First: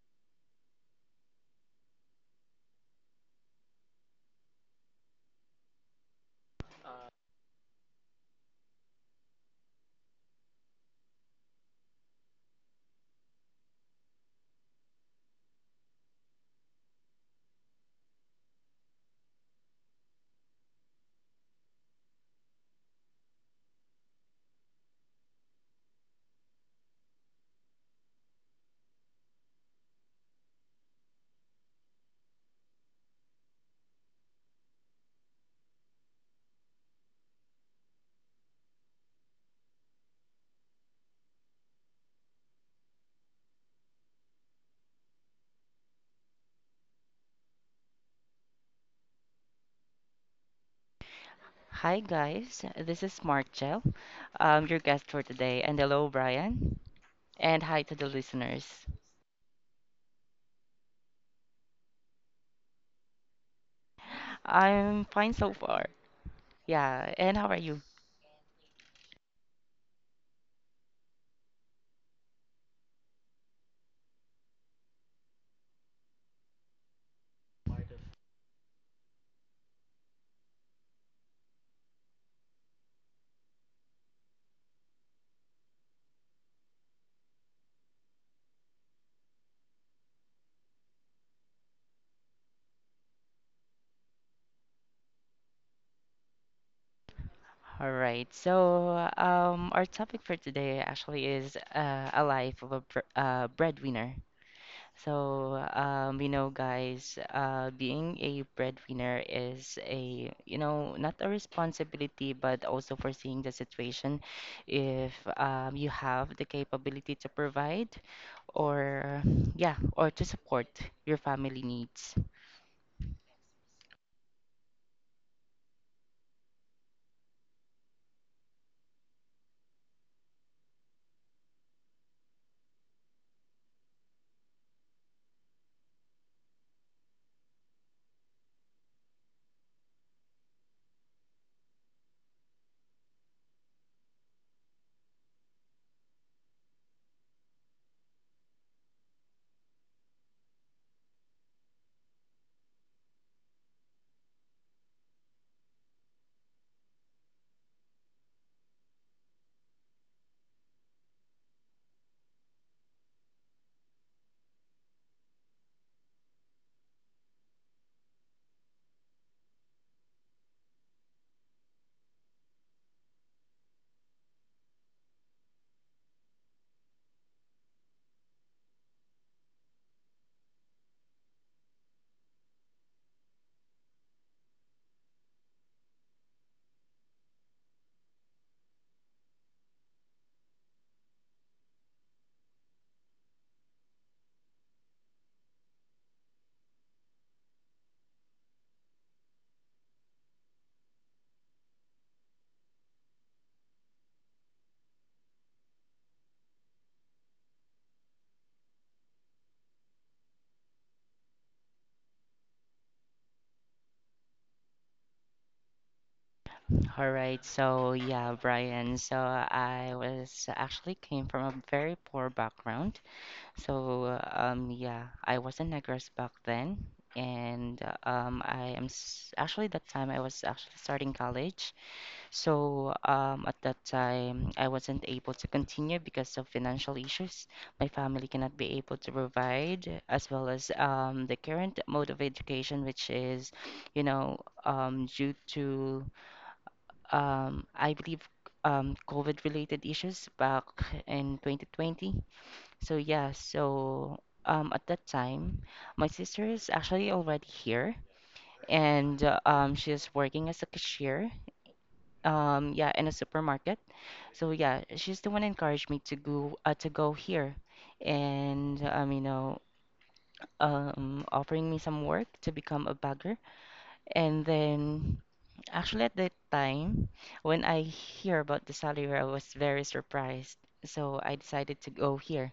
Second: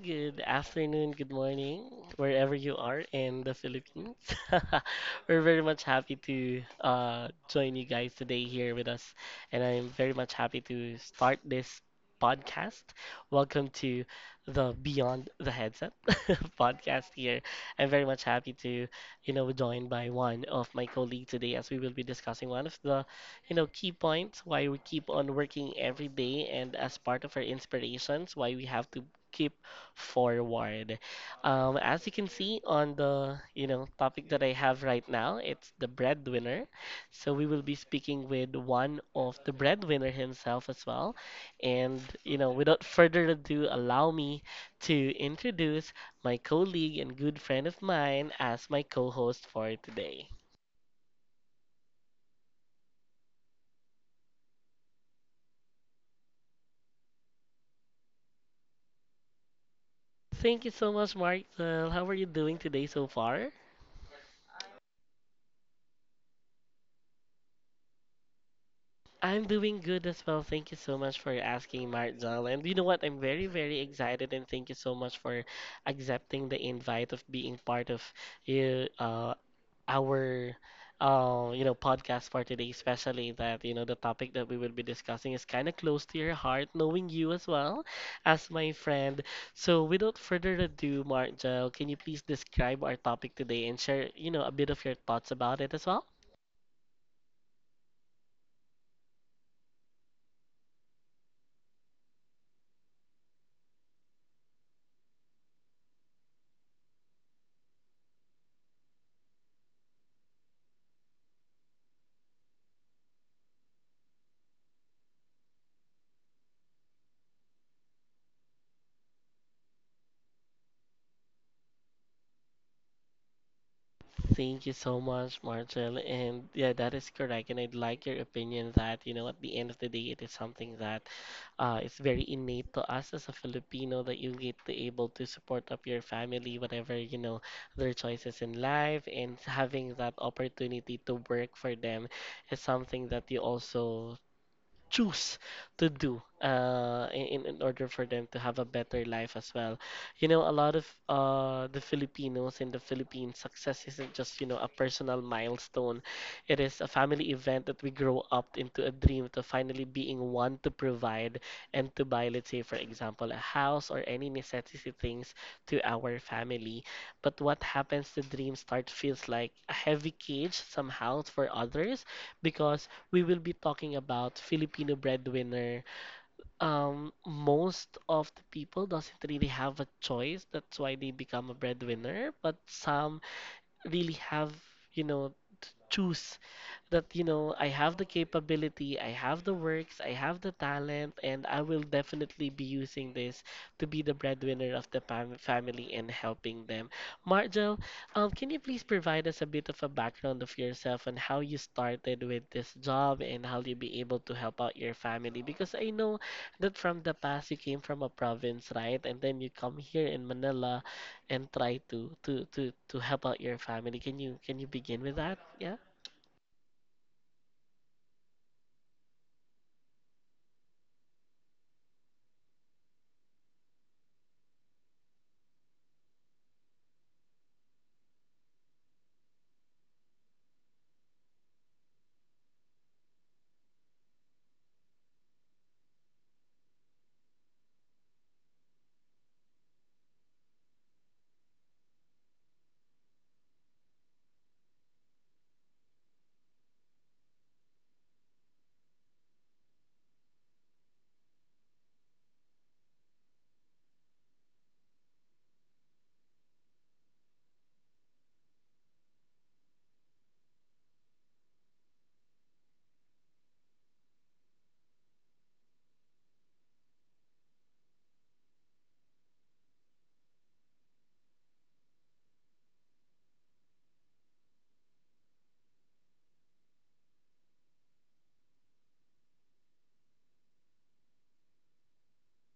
Good afternoon, good morning, wherever you are in the Philippines. We're very much happy to join you guys today here with us, and I'm very much happy to start this podcast. Welcome to the Beyond the Headset podcast here. I'm very much happy to, you know, joined by one of my colleagues today as we will be discussing one of the you know, key points why we keep on working every day and as part of our inspirations, why we have to keep forward. As you can see on the, you know, topic that I have right now, it's the breadwinner. So we will be speaking with one of the breadwinner himself as well. And, you know, without further ado, allow me to introduce my colleague and good friend of mine as my co-host for today. Hi guys, this is Mark Gel, your guest for today, and hello Brian, and hi to the listeners. Thank you so much, Martel. How are you doing today so far? I'm fine so far. Yeah, and how are you? I'm doing good as well. Thank you so much for asking, Martel. And you know what? I'm very, very excited, and thank you so much for accepting the invite of being part of you, our you know podcast for today, especially that you know the topic that we will be discussing is kind of close to your heart, knowing you as well as my friend. So without further ado, Mark Joe, can you please describe our topic today and share you know a bit of your thoughts about it as well? All right. So, our topic for today actually is a life of a br breadwinner. So, guys, being a breadwinner is not a responsibility, but also foreseeing the situation if you have the capability to provide or, yeah, or to support your family needs. Thank you so much, Marcel. And yeah, that is correct. And I'd like your opinion that, you know, at the end of the day, it is something that it's very innate to us as a Filipino that you get to able to support up your family, whatever, you know, their choices in life, and having that opportunity to work for them is something that you also choose to do in order for them to have a better life as well. You know, a lot of the Filipinos in the Philippines, success isn't just, you know, a personal milestone. It is a family event that we grow up into a dream to finally being one to provide and to buy, let's say, for example, a house or any necessity things to our family. But what happens, the dream start feels like a heavy cage somehow for others because we will be talking about Filipino breadwinner. Most of the people doesn't really have a choice. That's why they become a breadwinner. But some really have, you know, to choose that you know I have the capability, I have the works, I have the talent, and I will definitely be using this to be the breadwinner of the family and helping them. Margel, can you please provide us a bit of a background of yourself and how you started with this job and how you be able to help out your family? Because I know that from the past you came from a province, right? And then you come here in Manila and try to help out your family. Can you begin with that? Yeah. All right. So, yeah, Brian. So, I was actually came from a very poor background. So, yeah, I was in Negros back then, and I am s actually that time I was actually starting college. So, at that time, I wasn't able to continue because of financial issues. My family cannot be able to provide, as well as the current mode of education, which is, you know, due to, I believe, COVID-related issues back in 2020. So yeah, so at that time, my sister is actually already here, and she's working as a cashier. Yeah, in a supermarket. So yeah, she's the one encouraged me to go here, and offering me some work to become a bagger. And then, actually, at that time, when I hear about the salary, I was very surprised. So I decided to go here.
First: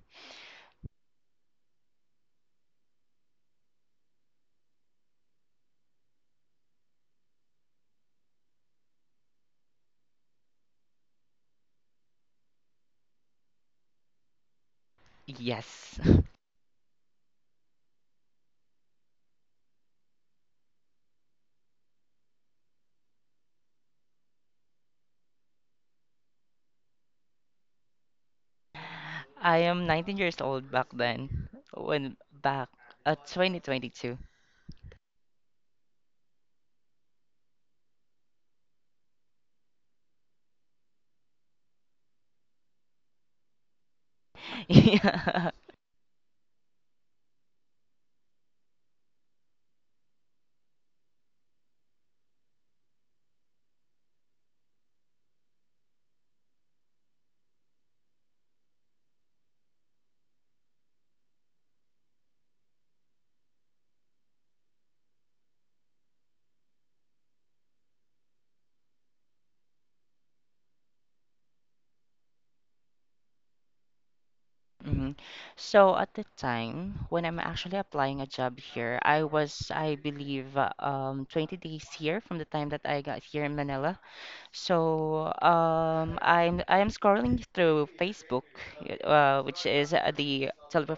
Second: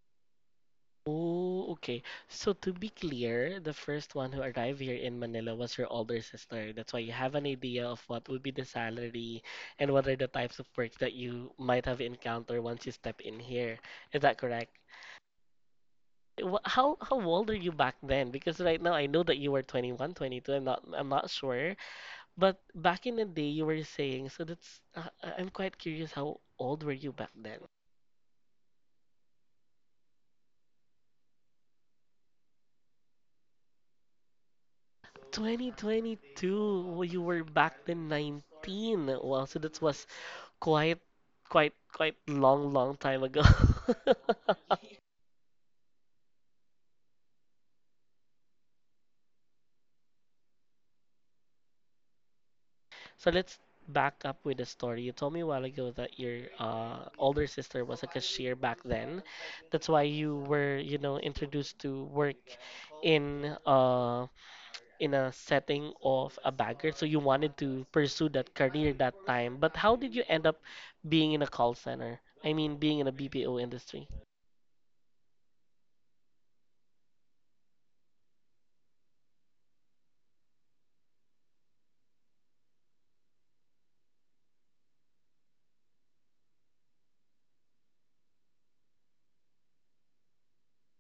Oh, okay. So to be clear, the first one who arrived here in Manila was your older sister. That's why you have an idea of what would be the salary and what are the types of work that you might have encountered once you step in here. Is that correct? Yes. How how old are you back then? Because right now I know that you were 21, 22. I'm not sure, but back in the day you were saying, so that's I'm quite curious how old were you back then? I am 19 years old back then, when back at 2022. 2022. Well, you were back then 19. Well, so that was quite, quite long, long time ago. Yeah. So let's back up with the story. You told me a while ago that your older sister was a cashier back then. That's why you were, you know, introduced to work in uh, in a setting of a bagger, so you wanted to pursue that career that time. But how did you end up being in a call center? I mean, being in a BPO industry. Mhm. So at the time when I'm actually applying a job here, I was, I believe, 20 days here from the time that I got here in Manila. So I am scrolling through Facebook, which is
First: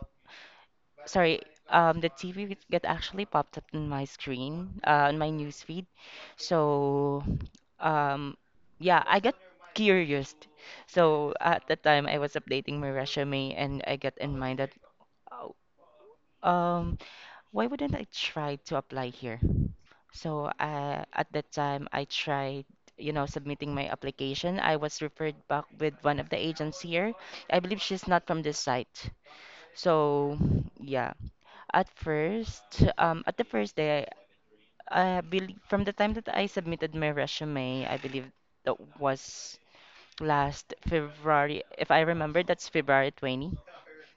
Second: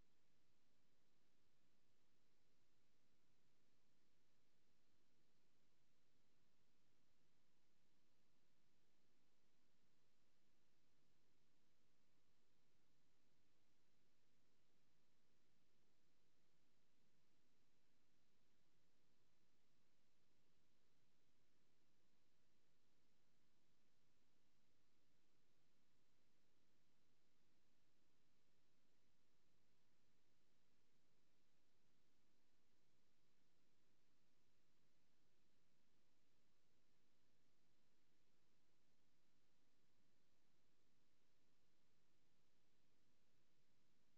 sorry, the TV get actually popped up on my screen, on my news feed. So, um, yeah, I got curious. So at the time, I was updating my resume, and I got in mind that, oh, um, why wouldn't I try to apply here? So at that time, I tried, submitting my application. I was referred back with one of the agents here. I believe she's not from this site. So yeah, at first, at the first day, I believe from the time that I submitted my resume, I believe that was last February. If I remember, that's February 20.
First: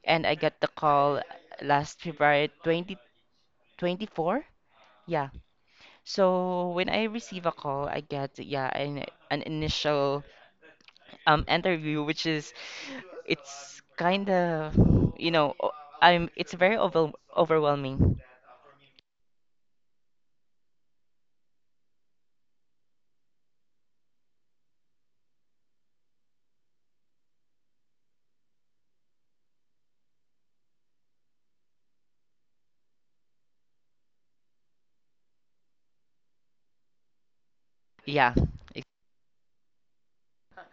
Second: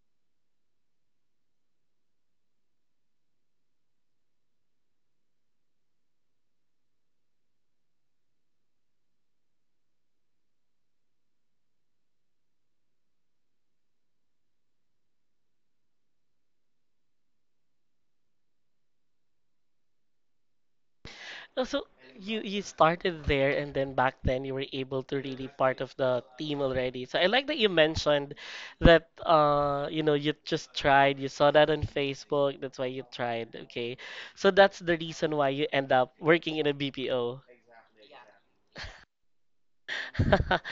And I got the call last February 2024. Yeah. So when I receive a call, I get, yeah, an initial interview, which is, it's kind of, you know, o- it's very overwhelming. Oh, so you started there, and then back then you were able to really part of the team already. So I like that you mentioned that you know you just tried, you saw that on Facebook, that's why you tried. Okay, so that's the reason why you end up working in a BPO. Yeah,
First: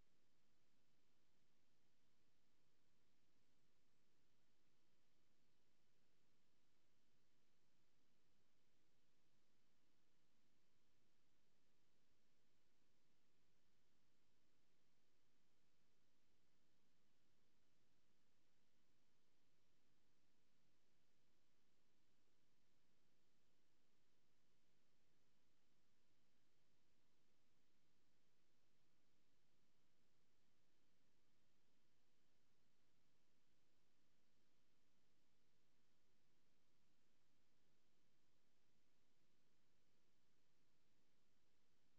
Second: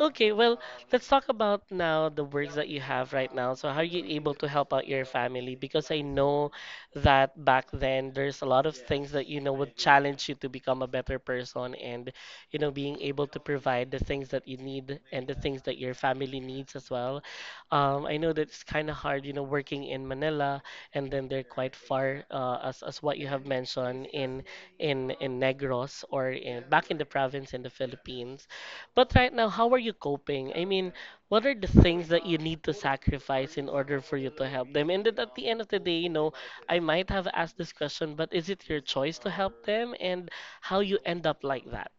Okay, well, let's talk about now the works that you have right now. So, how are you able to help out your family? Because I know that back then there's a lot of things that you know would challenge you to become a better person and you know being able to provide the things that you need and the things that your family needs as well. I know that it's kind of hard, you know, working in Manila and then they're quite far as what you have mentioned in in Negros or in back in the province in the Philippines. But right now, how are you coping? I mean, what are the things that you need to sacrifice in order for you to help them? And then at the end of the day, you know, I might have asked this question, but is it your choice to help them and how you end up like that?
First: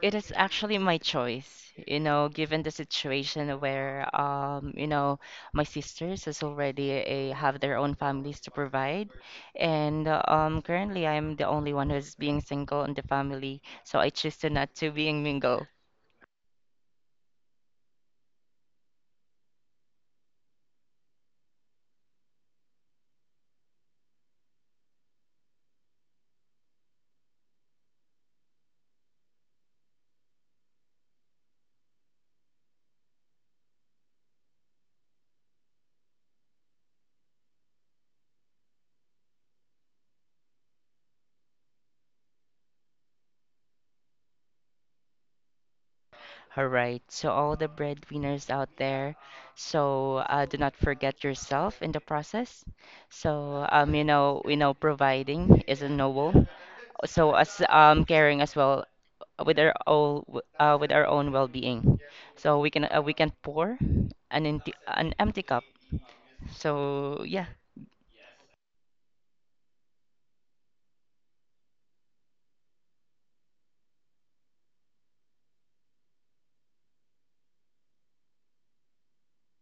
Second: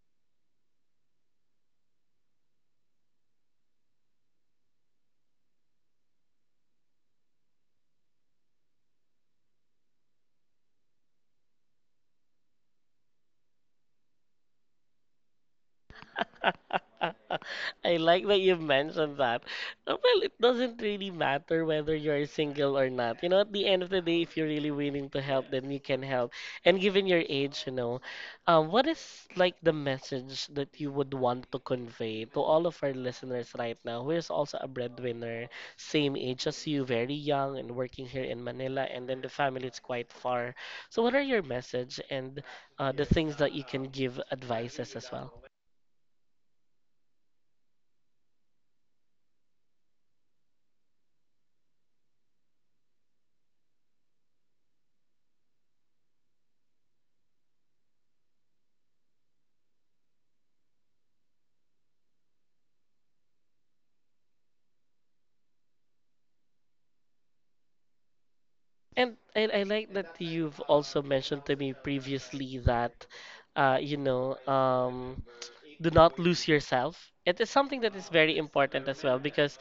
it is actually my choice, you know, given the situation where, my sisters is already have their own families to provide, and currently I'm the only one who's being single in the family, so I choose to not to being mingle. I like that you mentioned that. Well it doesn't really matter whether you're single or not. You know, at the end of the day, if you're really willing to help, then you can help. And given your age, you know, what is like the message that you would want to convey to all of our listeners right now, who is also a breadwinner, same age as you, very young, and working here in Manila, and then the family is quite far. So, what are your message and the things that you can give advices as well? All right, so all the breadwinners out there, so do not forget yourself in the process. So providing is a noble. So as caring as well with our own with our own well-being, so we can pour an empty cup. So yeah. And I like that you've also mentioned to me previously that, uh, you know, um, do not lose yourself. It is something that is very important as well because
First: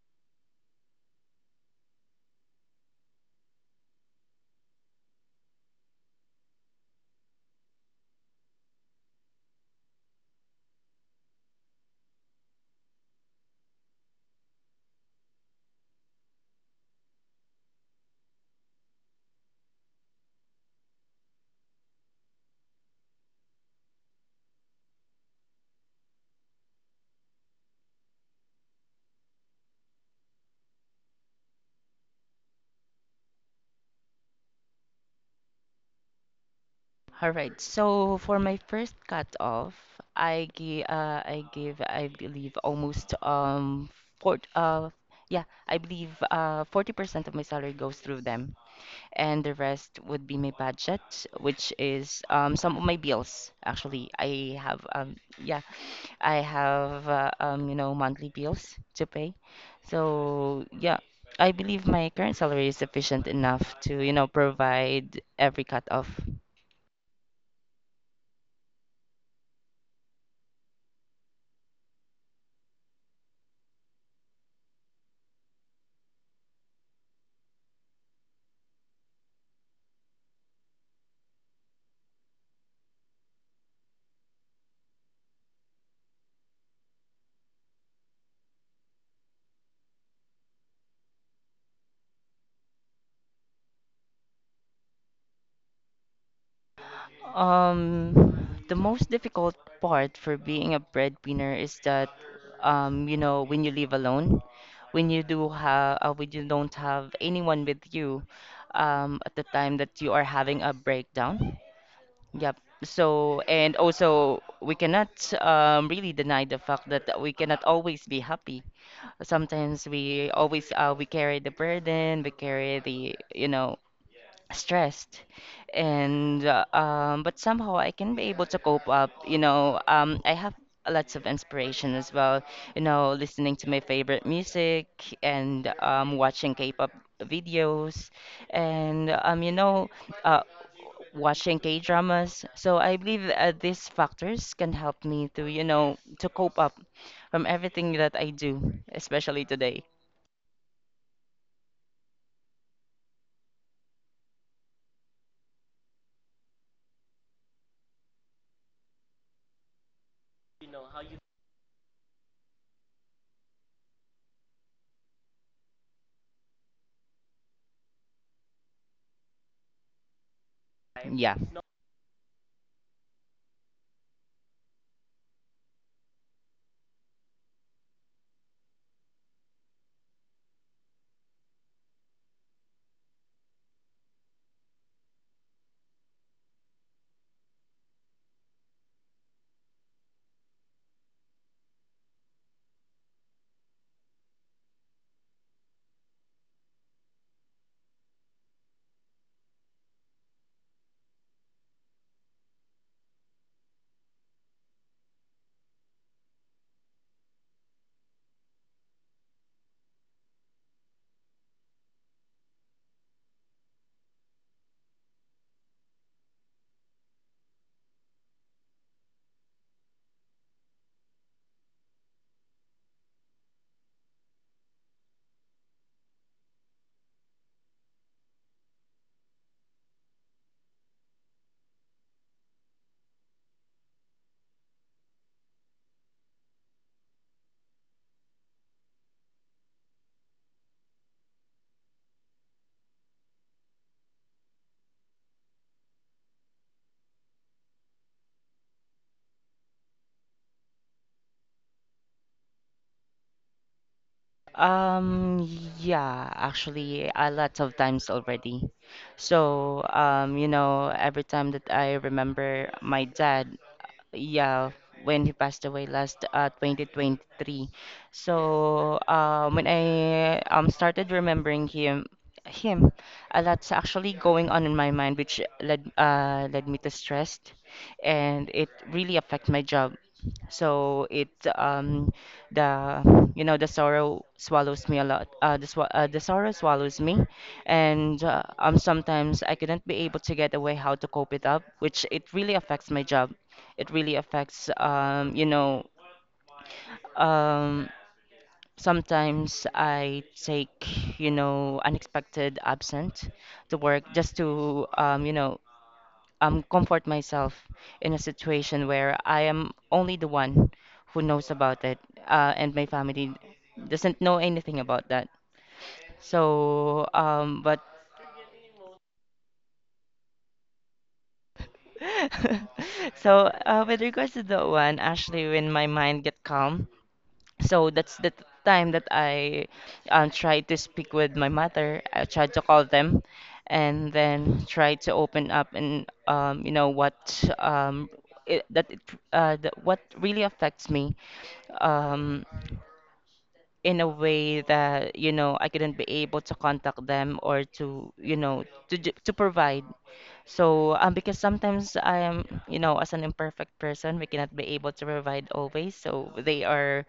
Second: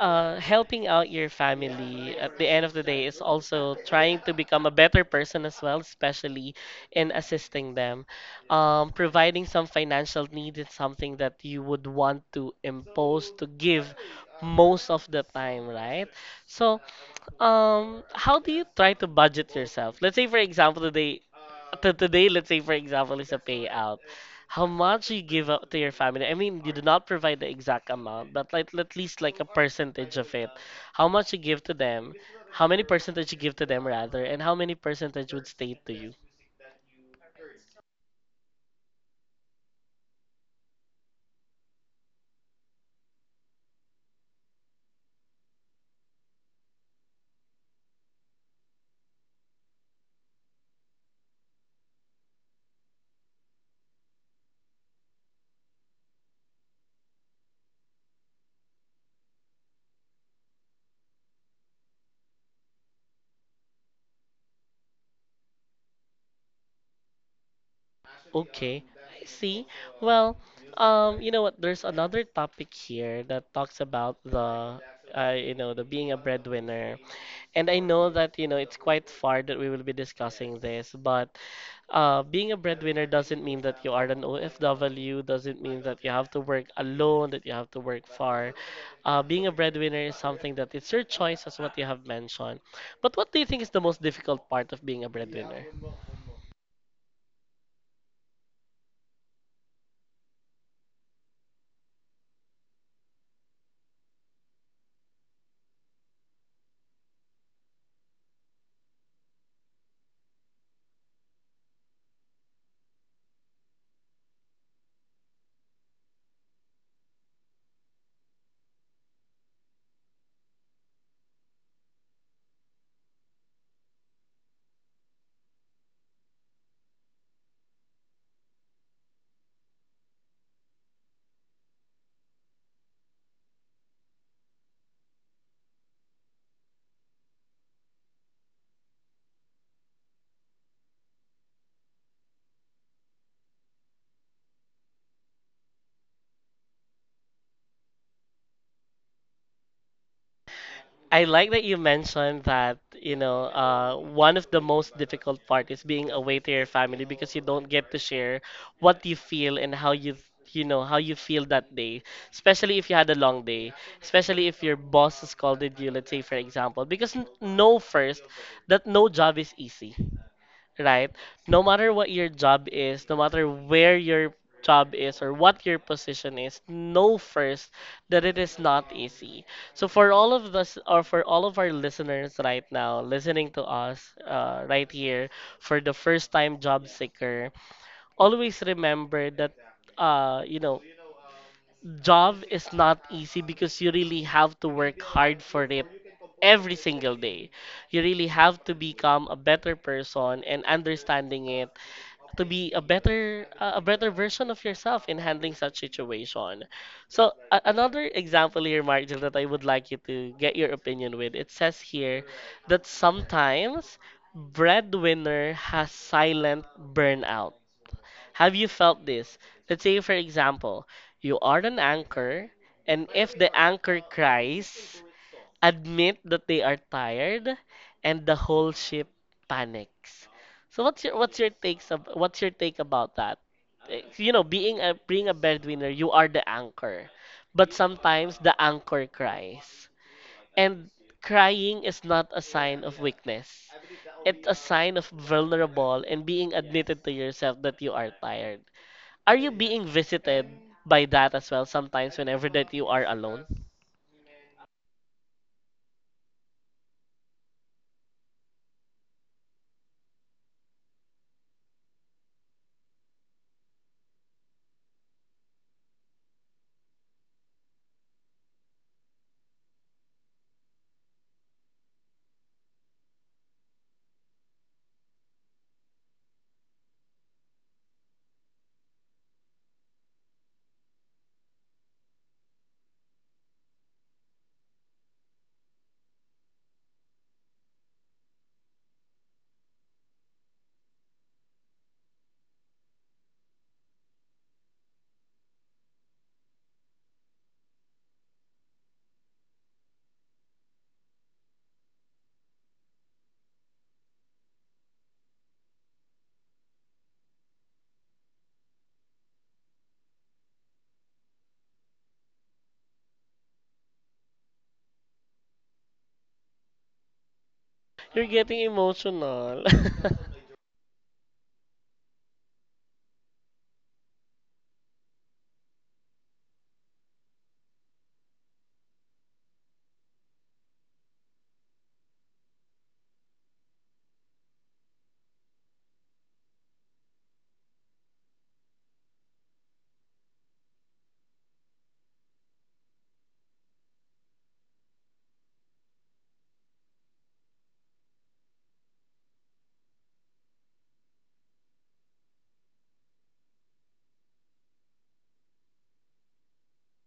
helping out your family at the end of the day is also trying to become a better person as well, especially in assisting them. Providing some financial need is something that you would want to impose to give most of the time, right? So, how do you try to budget yourself? Let's say, for example, today, let's say, for example, is a payout. How much you give up to your family? I mean, you do not provide the exact amount, but like at least like a percentage of it. How much you give to them? How many percentage you give to them rather, and how many percentage would stay to you? All right, so for my first cut off I give, I give, I believe, almost four yeah, I believe, 40% of my salary goes through them, and the rest would be my budget, which is some of my bills. Actually, I have I have monthly bills to pay. So yeah, I believe my current salary is sufficient enough to, provide every cut-off. Okay, I see. Well, you know what? There's another topic here that talks about the, you know, the being a breadwinner. And I know that, you know, it's quite far that we will be discussing this, but being a breadwinner doesn't mean that you are an OFW, doesn't mean that you have to work alone, that you have to work far. Being a breadwinner is something that it's your choice, as what you have mentioned. But what do you think is the most difficult part of being a breadwinner? The most difficult part for being a breadwinner is that, when you live alone, when you don't have anyone with you, at the time that you are having a breakdown. Yep. So, and also, we cannot really deny the fact that we cannot always be happy. Sometimes we always we carry the burden, we carry the stressed, and but somehow I can be able to cope up. I have lots of inspiration as well, listening to my favorite music, and watching K-pop videos, and uh watching K-dramas. So I believe these factors can help me to to cope up from everything that I do, especially today. I like that you mentioned that, you know, one of the most difficult part is being away to your family because you don't get to share what you feel and how you, you know, how you feel that day, especially if you had a long day, especially if your boss scolded you, let's say, for example, because know first that no job is easy right? Yeah. No matter what your job is, no matter where your job is or what your position is, know first that it is not easy. So for all of us or for all of our listeners right now listening to us right here for the first time job seeker, always remember that you know job is not easy because you really have to work hard for it every single day. You really have to become a better person and understanding it to be a better a better version of yourself in handling such situation. So another example here, Margil, that I would like you to get your opinion with. It says here that sometimes breadwinner has silent burnout. Have you felt this? Let's say, for example, you are an anchor, and if the anchor cries, admit that they are tired, and the whole ship panics. So what's your takes of what's your take about that? Being a breadwinner, you are the anchor. But sometimes the anchor cries. And Crying is not a sign of weakness. It's a sign of vulnerable and being admitted to yourself that you are tired. Are you being visited by that as well sometimes whenever that you are alone? Um, yeah, actually, a lot of times already. So, every time that I remember my dad, yeah, when he passed away last 2023. So when I started remembering him, a lot's actually going on in my mind, which led me to stress, and it really affect my job. So it um the you know the sorrow swallows me a lot. The sorrow swallows me, and sometimes I couldn't be able to get away how to cope it up, which it really affects my job. It really affects, um, sometimes I take, unexpected absent to work just to, comfort myself in a situation where I am only the one who knows about it, and my family doesn't know anything about that. So, but You're getting emotional. so, with regards to that one, actually, when my mind get calm, so that's the time that I tried to speak with my mother. I tried to call them and then tried to open up and you know what um, it, that what really affects me. Um, in a way that I couldn't be able to contact them or to you know to ju- to provide. So because sometimes I am, as an imperfect person, we cannot be able to provide always. So they are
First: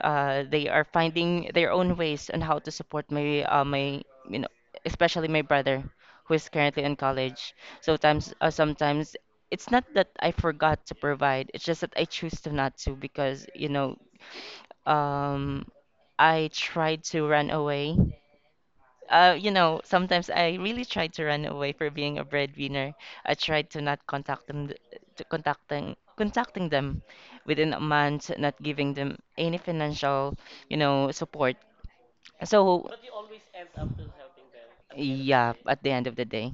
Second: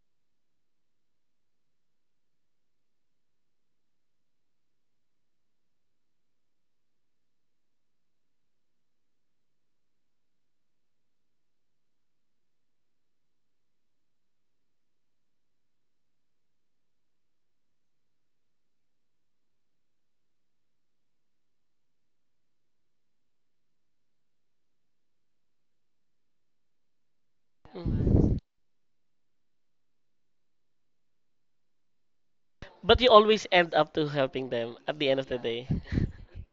uh they are finding their own ways on how to support my my you know especially my brother who is currently in college. Sometimes it's not that I forgot to provide. It's just that I choose to not to, because um, I tried to run away. Sometimes I really tried to run away for being a breadwinner. I tried to not contact them, to contacting them within a month, Mm. not giving them any financial, support. So, But you always end up to helping them at the end of the yeah, day, at the end of the day.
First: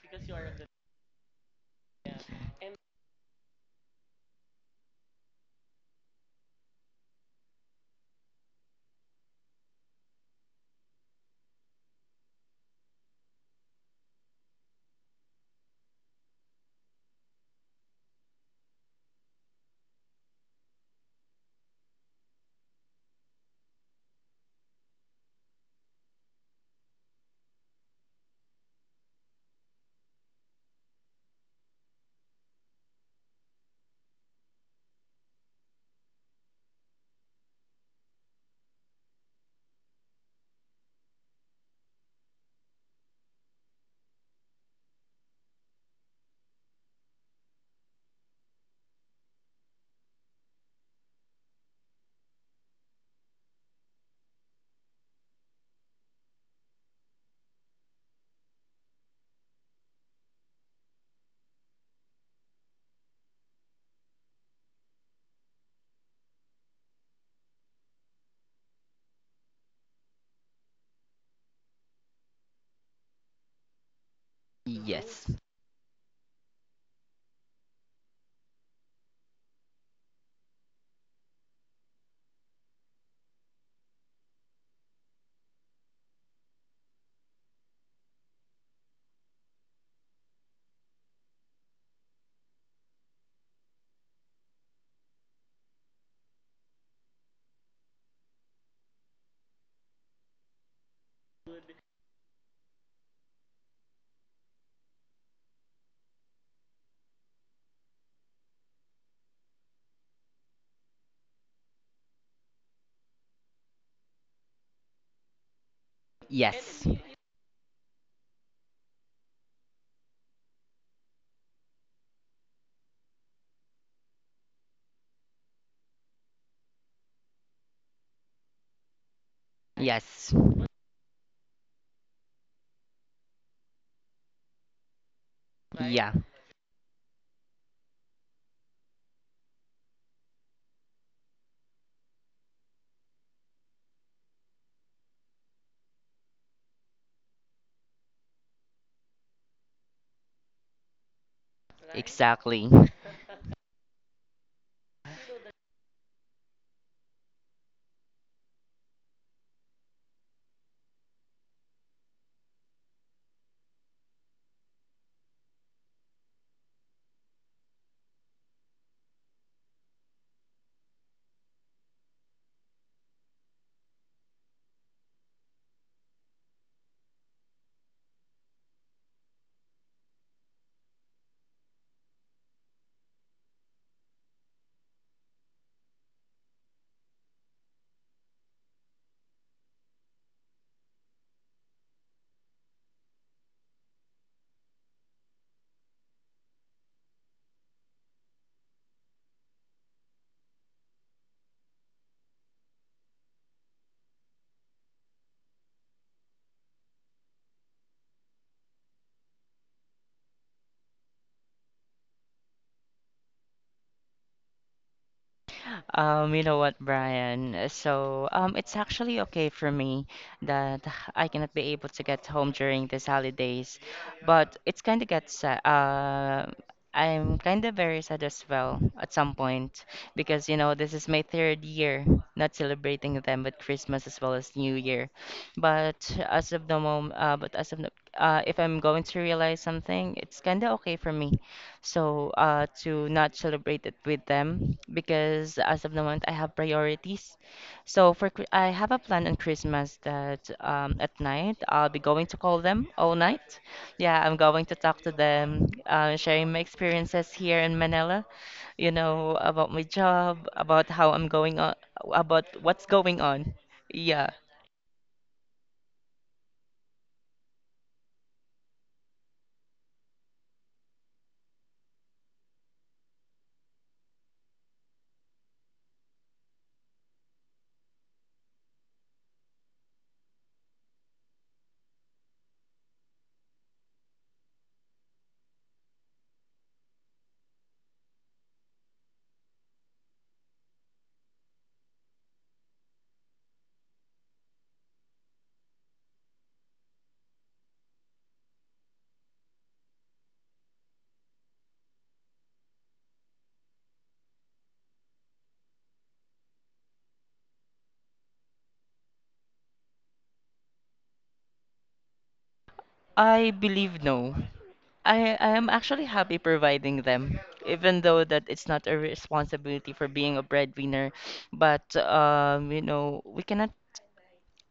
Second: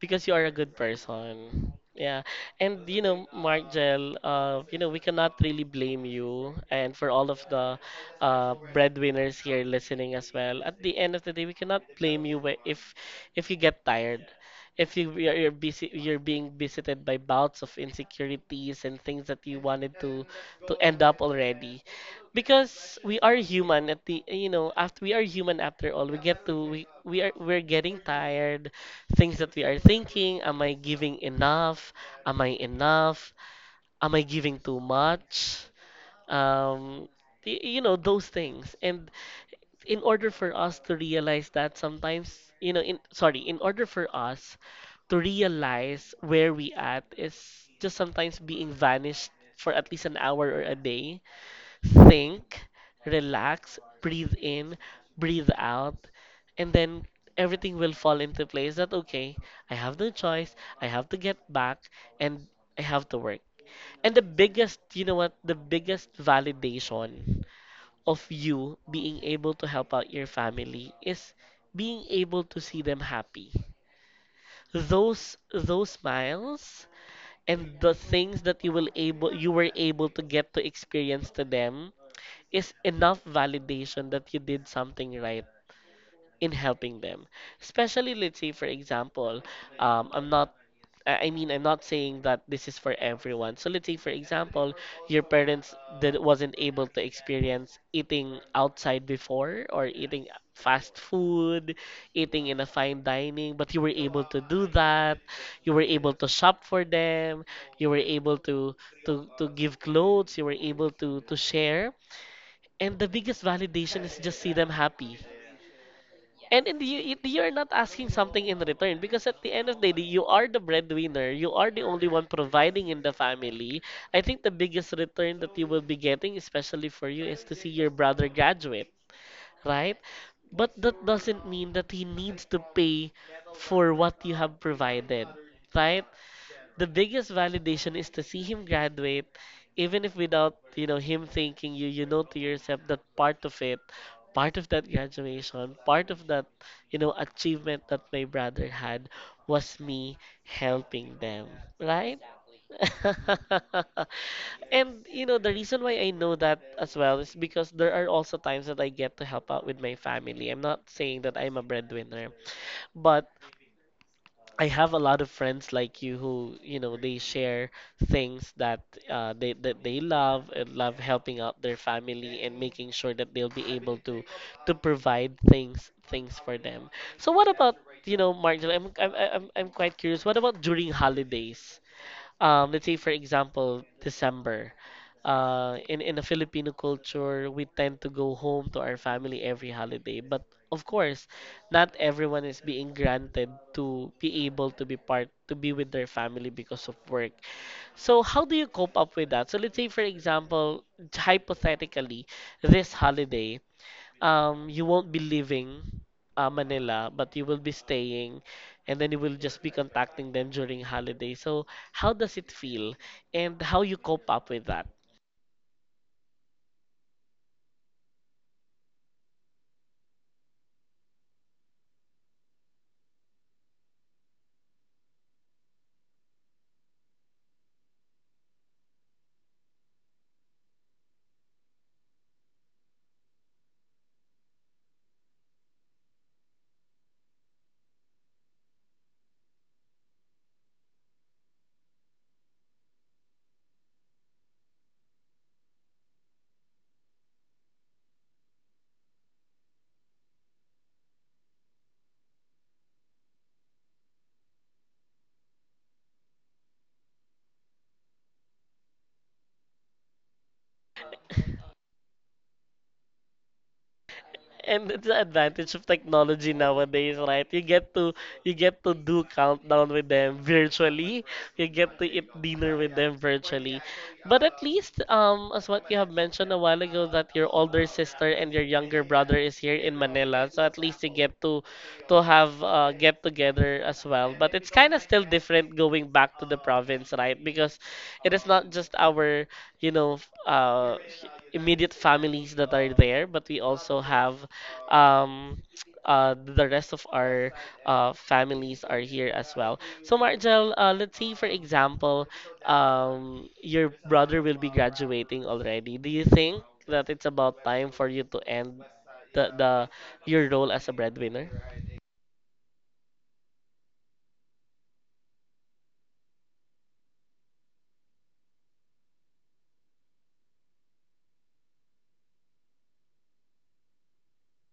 because you are a good person. Yeah. And you know, Mark Gel, you know, we cannot really blame you and for all of the breadwinners here listening as well. At the end of the day, we cannot blame you if you get tired. If you're busy, you're being visited by bouts of insecurities and things that you wanted to end up already, because we are human. At the you know, after we are human after all, we get to we're getting tired things that we are thinking. Am I giving enough? Am I enough? Am I giving too much? Um, you know, those things. And in order for us to realize that sometimes, you know, in sorry, in order for us to realize where we at is just sometimes being vanished for at least an hour or a day think, relax, breathe in, breathe out, and then everything will fall into place that okay, I have no choice, I have to get back and I have to work. And the biggest, you know what, the biggest validation of you being able to help out your family is being able to see them happy. Yes. Those smiles, and the things that you will able you were able to get to experience to them is enough validation that you did something right in helping them. Especially, let's say, for example, I'm not, I mean, I'm not saying that this is for everyone. So let's say, for example, your parents that wasn't able to experience eating outside before or eating fast food eating in a fine dining, but you were able to do that. You were able to shop for them. You were able to give clothes. You were able to share. And the biggest validation is just see them happy. And in the, Yes. you, you're not asking something in return because at the end of the day, you are the breadwinner. You are the only one providing in the family. I think the biggest return that you will be getting, especially for you, is to see your brother graduate, right? Yes. But that doesn't mean that he needs to pay for what you have provided, right? Yeah, The biggest validation is to see him graduate, even if without, you know, him thanking you, you know to yourself that part of it, part of that graduation, part of that, you know, achievement that my brother had was me helping them, right? exactly. And you know, the reason why I know that as well is because there are also times that I get to help out with my family. I'm not saying that I'm a breadwinner, but I have a lot of friends like you who, you know, they share things that they that they love and love helping out their family and making sure that they'll be able to provide things for them. So what about, you know, Mark, I'm quite curious. What about during holidays? Let's say for example December, in the Filipino culture we tend to go home to our family every holiday, but of course not everyone is being granted to be able to be part to be with their family because of work. So how do you cope up with that? So let's say for example, hypothetically, this holiday, you won't be leaving Manila, but you will be staying, and then you will just be contacting them during holiday. So, how does it feel, and how you cope up with that? You know what, Brian? So, it's actually okay for me that I cannot be able to get home during these holidays, but it's kind of get sad. I'm kind of very sad as well at some point, because this is my third year not celebrating them with Christmas as well as New Year. But as of the moment, but as of the, if I'm going to realize something, it's kind of okay for me, so to not celebrate it with them because as of the moment I have priorities. So I have a plan on Christmas that, at night I'll be going to call them all night. Yeah, I'm going to talk to them, sharing my experiences here in Manila, about my job, about how I'm going on, about what's going on. Yeah. And it's the advantage of technology nowadays, right? You get to do countdown with them virtually. You get to eat dinner with them virtually. But at least, as what you have mentioned a while ago, that your older sister and your younger brother is here in Manila, so at least you get to have get together as well. But it's kind of still different going back to the province, right? Because it is not just our, you know, f- uh, immediate families that are there, but we also have um, the rest of our families are here as well. So, Margel, let's say, for example, your brother will be graduating already. Do you think that it's about time for you to end the your role as a breadwinner? I believe no. I am actually happy providing them, even though that it's not a responsibility for being a breadwinner. But we cannot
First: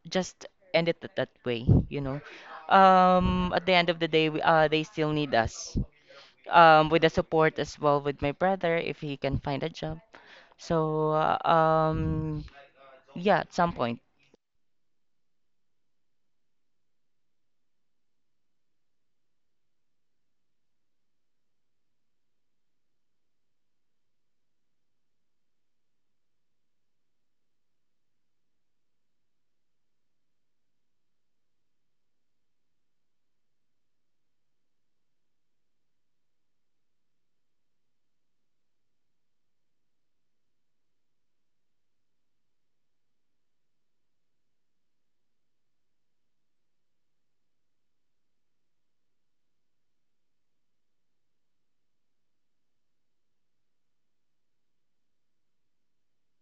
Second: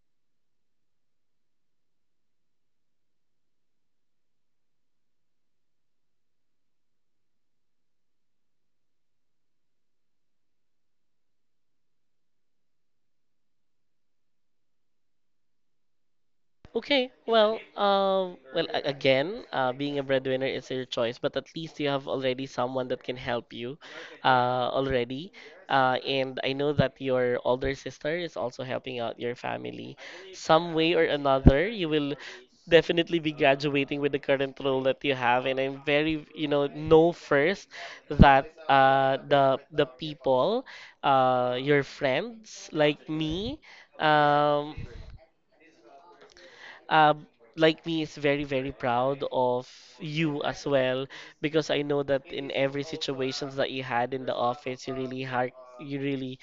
just end it that that way. At the end of the day, they still need us. With the support as well with my brother if he can find a job. So yeah, at some point. Okay, well, well, again, being a breadwinner is your choice, but at least you have already someone that can help you, already. And I know that your older sister is also helping out your family. Some way or another, you will definitely be graduating with the current role that you have. And I'm very, you know first that the people, your friends um, uh, like me is very very proud of you as well because I know that in every situations that you had in the office you really had you really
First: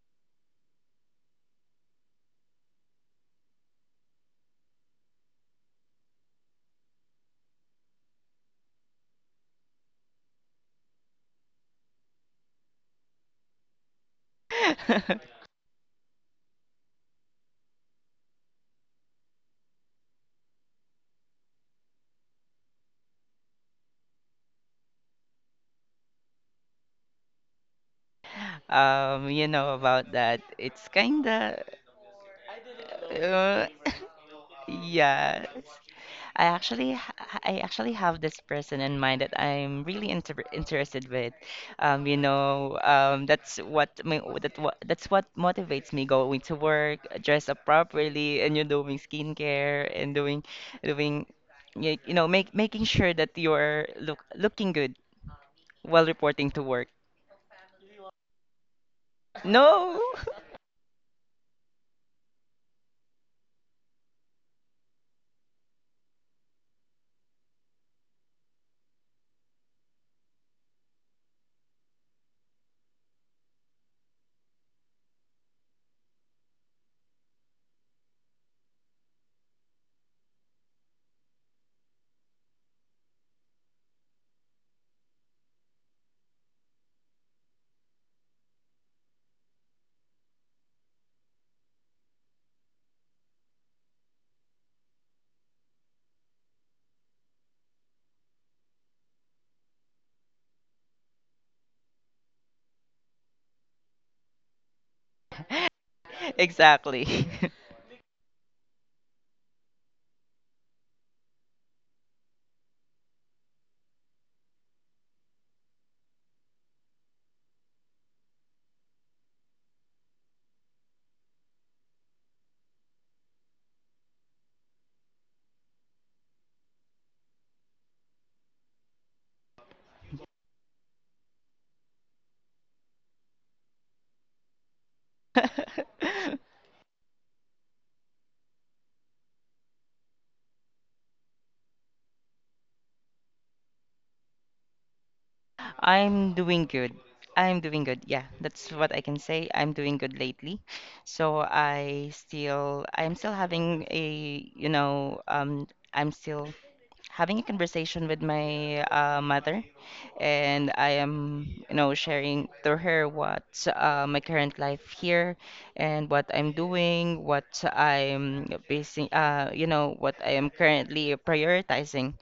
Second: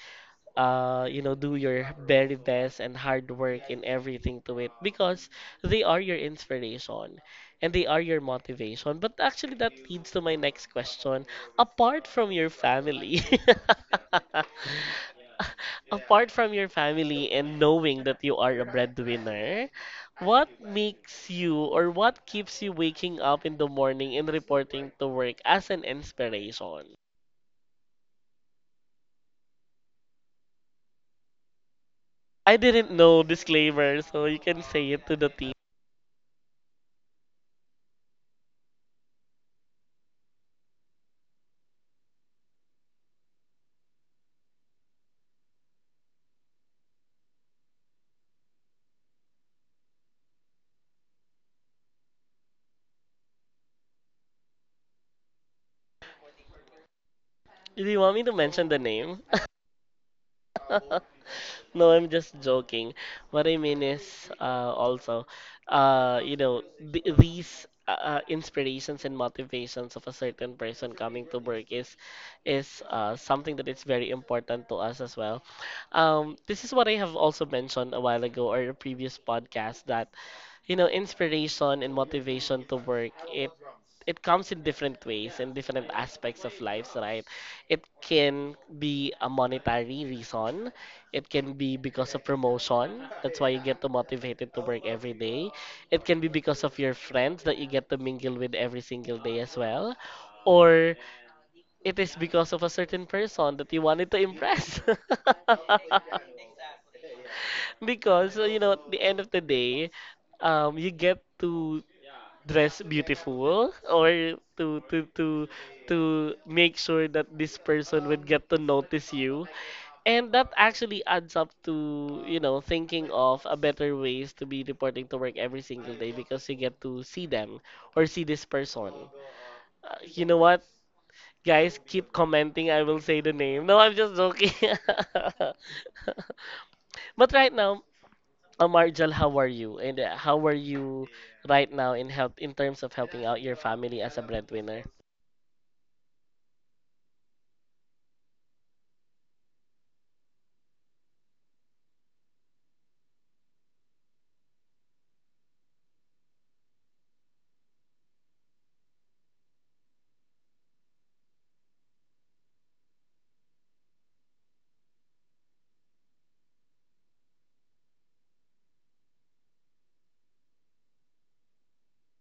you know, do your very best and hard work in everything to it because they are your inspiration and they are your motivation. But actually, that leads to my next question. Apart from your family, apart from your family and knowing that you are a breadwinner, what makes you or what keeps you waking up in the morning and reporting to work as an inspiration? You know about that. It's kinda. I didn't know, Uh, disclaimer, so you can say it to the Yes. I actually have this person in mind that I'm really interested with. That's what my that what that's what motivates me going to work, dress up properly, and you're doing skincare and doing doing y- you know, make making sure that you're looking good while reporting to work. Do you want me to mention the name? No. No, I'm just joking. What I mean is, also, you know, th these inspirations and motivations of a certain person coming to work is something that is very important to us as well. This is what I have also mentioned a while ago or a previous podcast that you know inspiration and motivation to work it comes in different ways and different aspects of lives, right? It can be a monetary reason, it can be because of promotion, that's why you get to motivated to work every day. It can be because of your friends that you get to mingle with every single day as well, or it is because of a certain person that you wanted to impress. Exactly. Because you know at the end of the day you get to dress beautiful or to to make sure that this person would get to notice you and that actually adds up to you know thinking of a better ways to be reporting to work every single day because you get to see them or see this person. You know what. Guys, keep commenting. I will say the name. No, I'm just joking. But right now, Marjal, how are you? And how are you right now in help in terms of helping out your family as a breadwinner? I'm doing good. I'm doing good. Yeah, that's what I can say. I'm doing good lately. So I'm still having I'm still a conversation with my mother, and I am, sharing to her what, my current life here and what I'm doing, what I'm basing, what I am currently prioritizing.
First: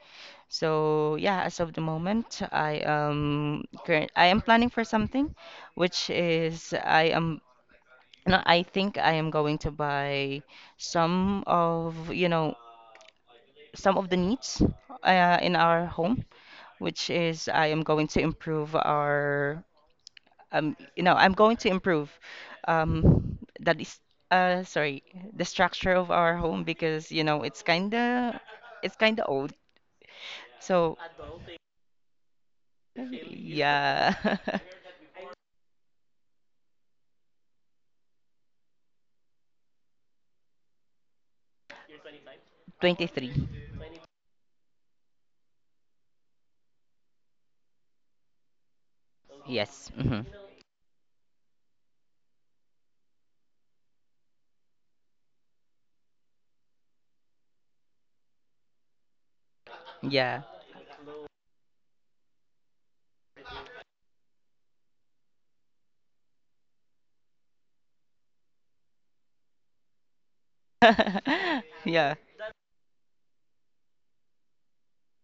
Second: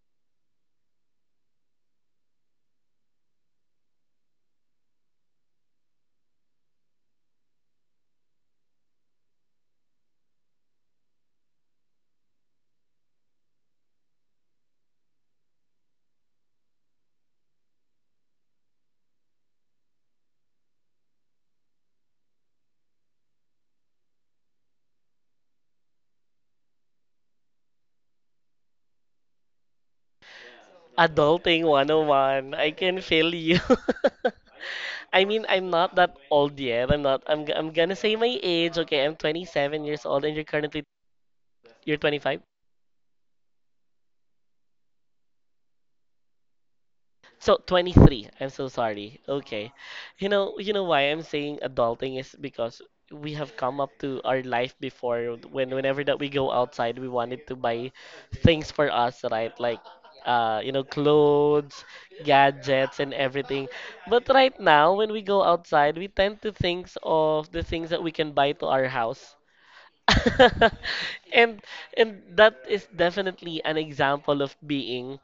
So yeah, as of the moment, I am current. I am planning for something, which is I am. No, I think I am going to buy some of you know some of the needs, in our home, which is I am going to improve our, I'm going to improve, that is sorry, the structure of our home, because you know it's kinda old. So Adulting 101. I can feel you. yeah. I mean, I'm not that old yet. I'm not. I'm. G- I'm gonna say my age. Okay, I'm 27 years old, and you're currently you're 25. 23. So 23. I'm so sorry. Okay. Yes. Hmm. You know why I'm saying adulting is because we have come up to our life before when whenever that we go outside, we wanted to buy things for us, right? Like Yeah. You know, clothes, gadgets and everything. But right now when we go outside, we tend to think of the things that we can buy to our house. and Yeah. and that is definitely an example of being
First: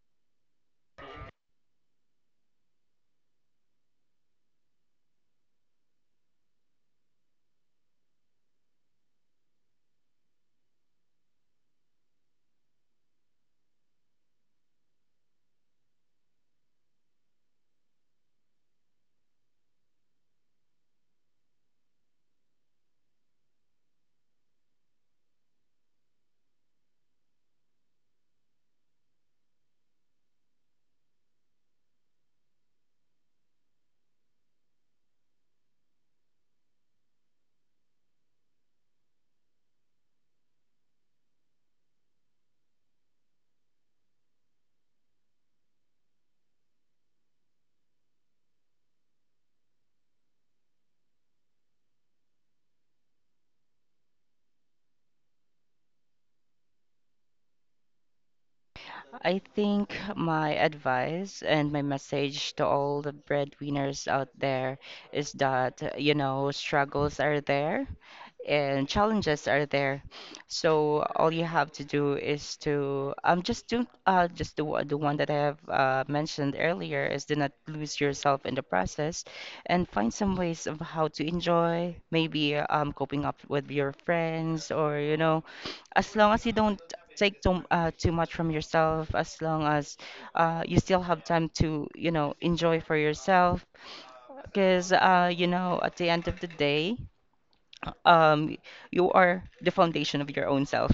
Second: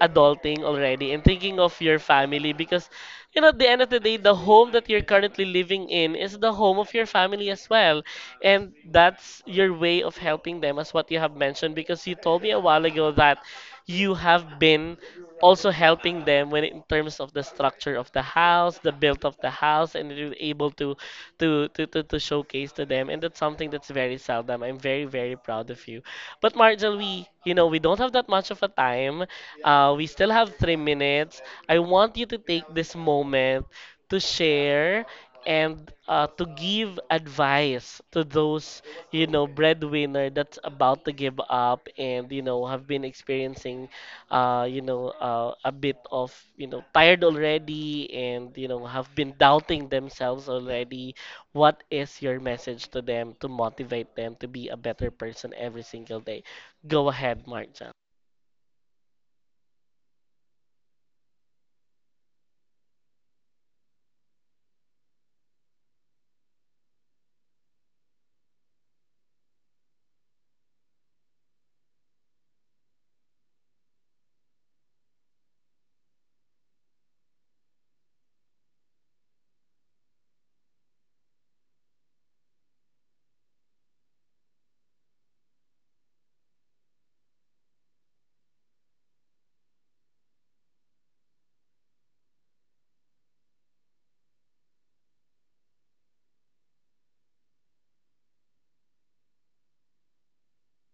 adulting already and thinking of your family because you know at the end of the day the home that you're currently living in is the home of your family as well, and that's your way of helping them as what you have mentioned because you told me a while ago that you have been also helping them when in terms of the structure of the house, the build of the house, and you're able to to showcase to them. And that's something that's very seldom. I'm very very proud of you. But Margel, we you know we don't have that much of a time. We still have 3 minutes. I want you to take this moment to share and to give advice to those you know breadwinner that's about to give up and you know have been experiencing you know a bit of you know tired already and you know have been doubting themselves already. What is your message to them to motivate them to be a better person every single day? Go ahead, Mark. I think my advice and my message to all the breadwinners out there is that, struggles are there and challenges are there. So all you have to do is to just do the one that I have mentioned earlier, is do not lose yourself in the process, and find some ways of how to enjoy, maybe coping up with your friends, or, as long as you don't take too much from yourself, as long as, you still have time to enjoy for yourself, because, at the end of the day, um, you are the foundation of your own self.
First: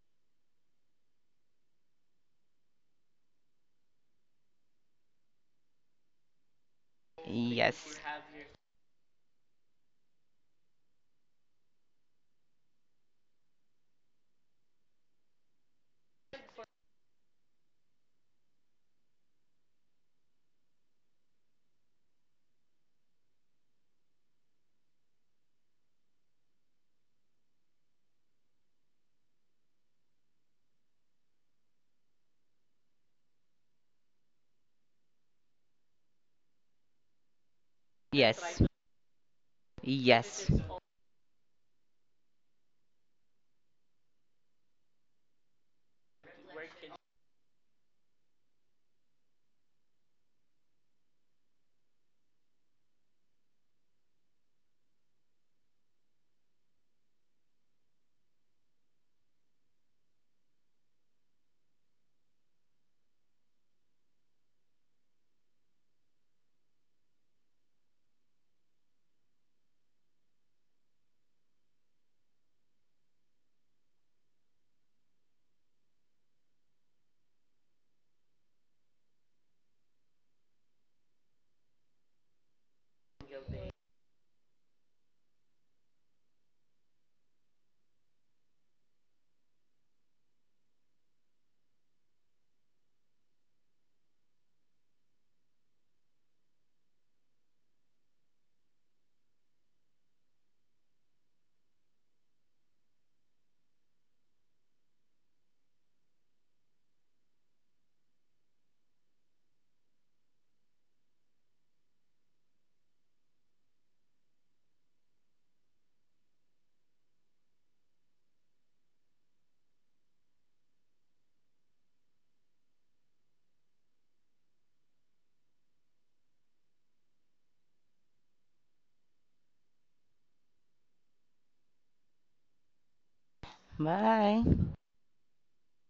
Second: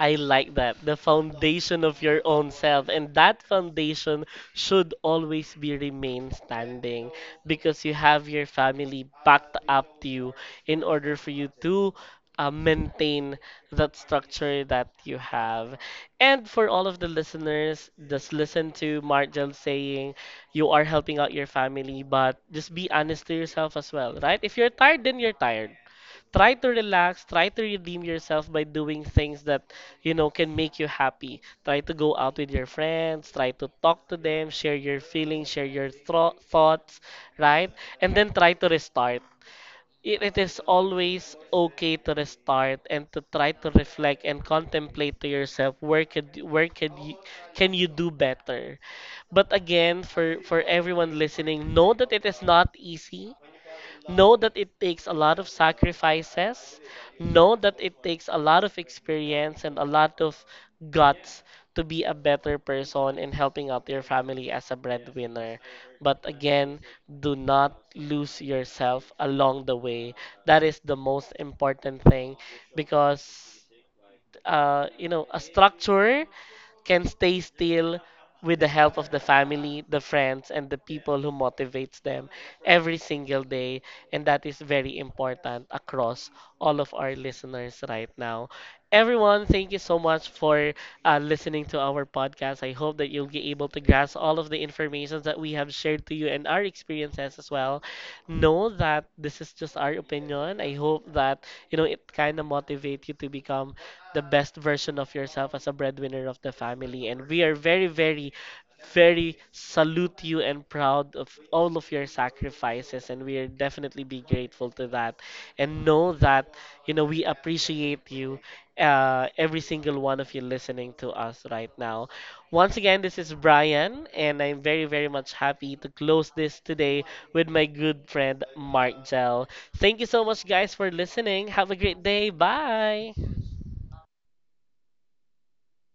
I like that. The foundation of your own self. And that foundation should always be remain standing because you Yes. have your family backed up to you in order for you to maintain that structure that you have. And for all of the listeners, just listen to Marjel saying you are helping out your family, but just be honest to yourself as well, right? If you're tired, then you're tired. Try to relax, try to redeem yourself by doing things that you know can make you happy. Try to go out with your friends, try to talk to them, share your feelings, share your thoughts, right? And then Yes. try to restart. It, Yes. is always okay to restart and to try to reflect and contemplate to yourself where could you can you do better. But again, for everyone listening, know that it is not easy, know that it takes a lot of sacrifices, know that it takes a lot of experience and a lot of guts to be a better person in helping out your family as a breadwinner. But again, do not lose yourself along the way. That is the most important thing because you know a structure can stay still with the help of the family, the friends, and the people who motivates them every single day. And that is very important across all of our listeners right now. Everyone, thank you so much for listening to our podcast. I hope that you'll be able to grasp all of the information that we have shared to you and our experiences as well. Know that this is just our opinion. I hope that, you know, it kind of motivates you to become the best version of yourself as a breadwinner of the family. And we are very, very, very salute you and proud of all of your sacrifices. And we are definitely be grateful to that. And know that, you know, we appreciate you, every single one of you listening to us right now. Once again, this is Brian, and I'm very, very much happy to close this today with my good friend Mark Gel. Thank you so much, guys, for listening. Have a great day. Bye. Bye.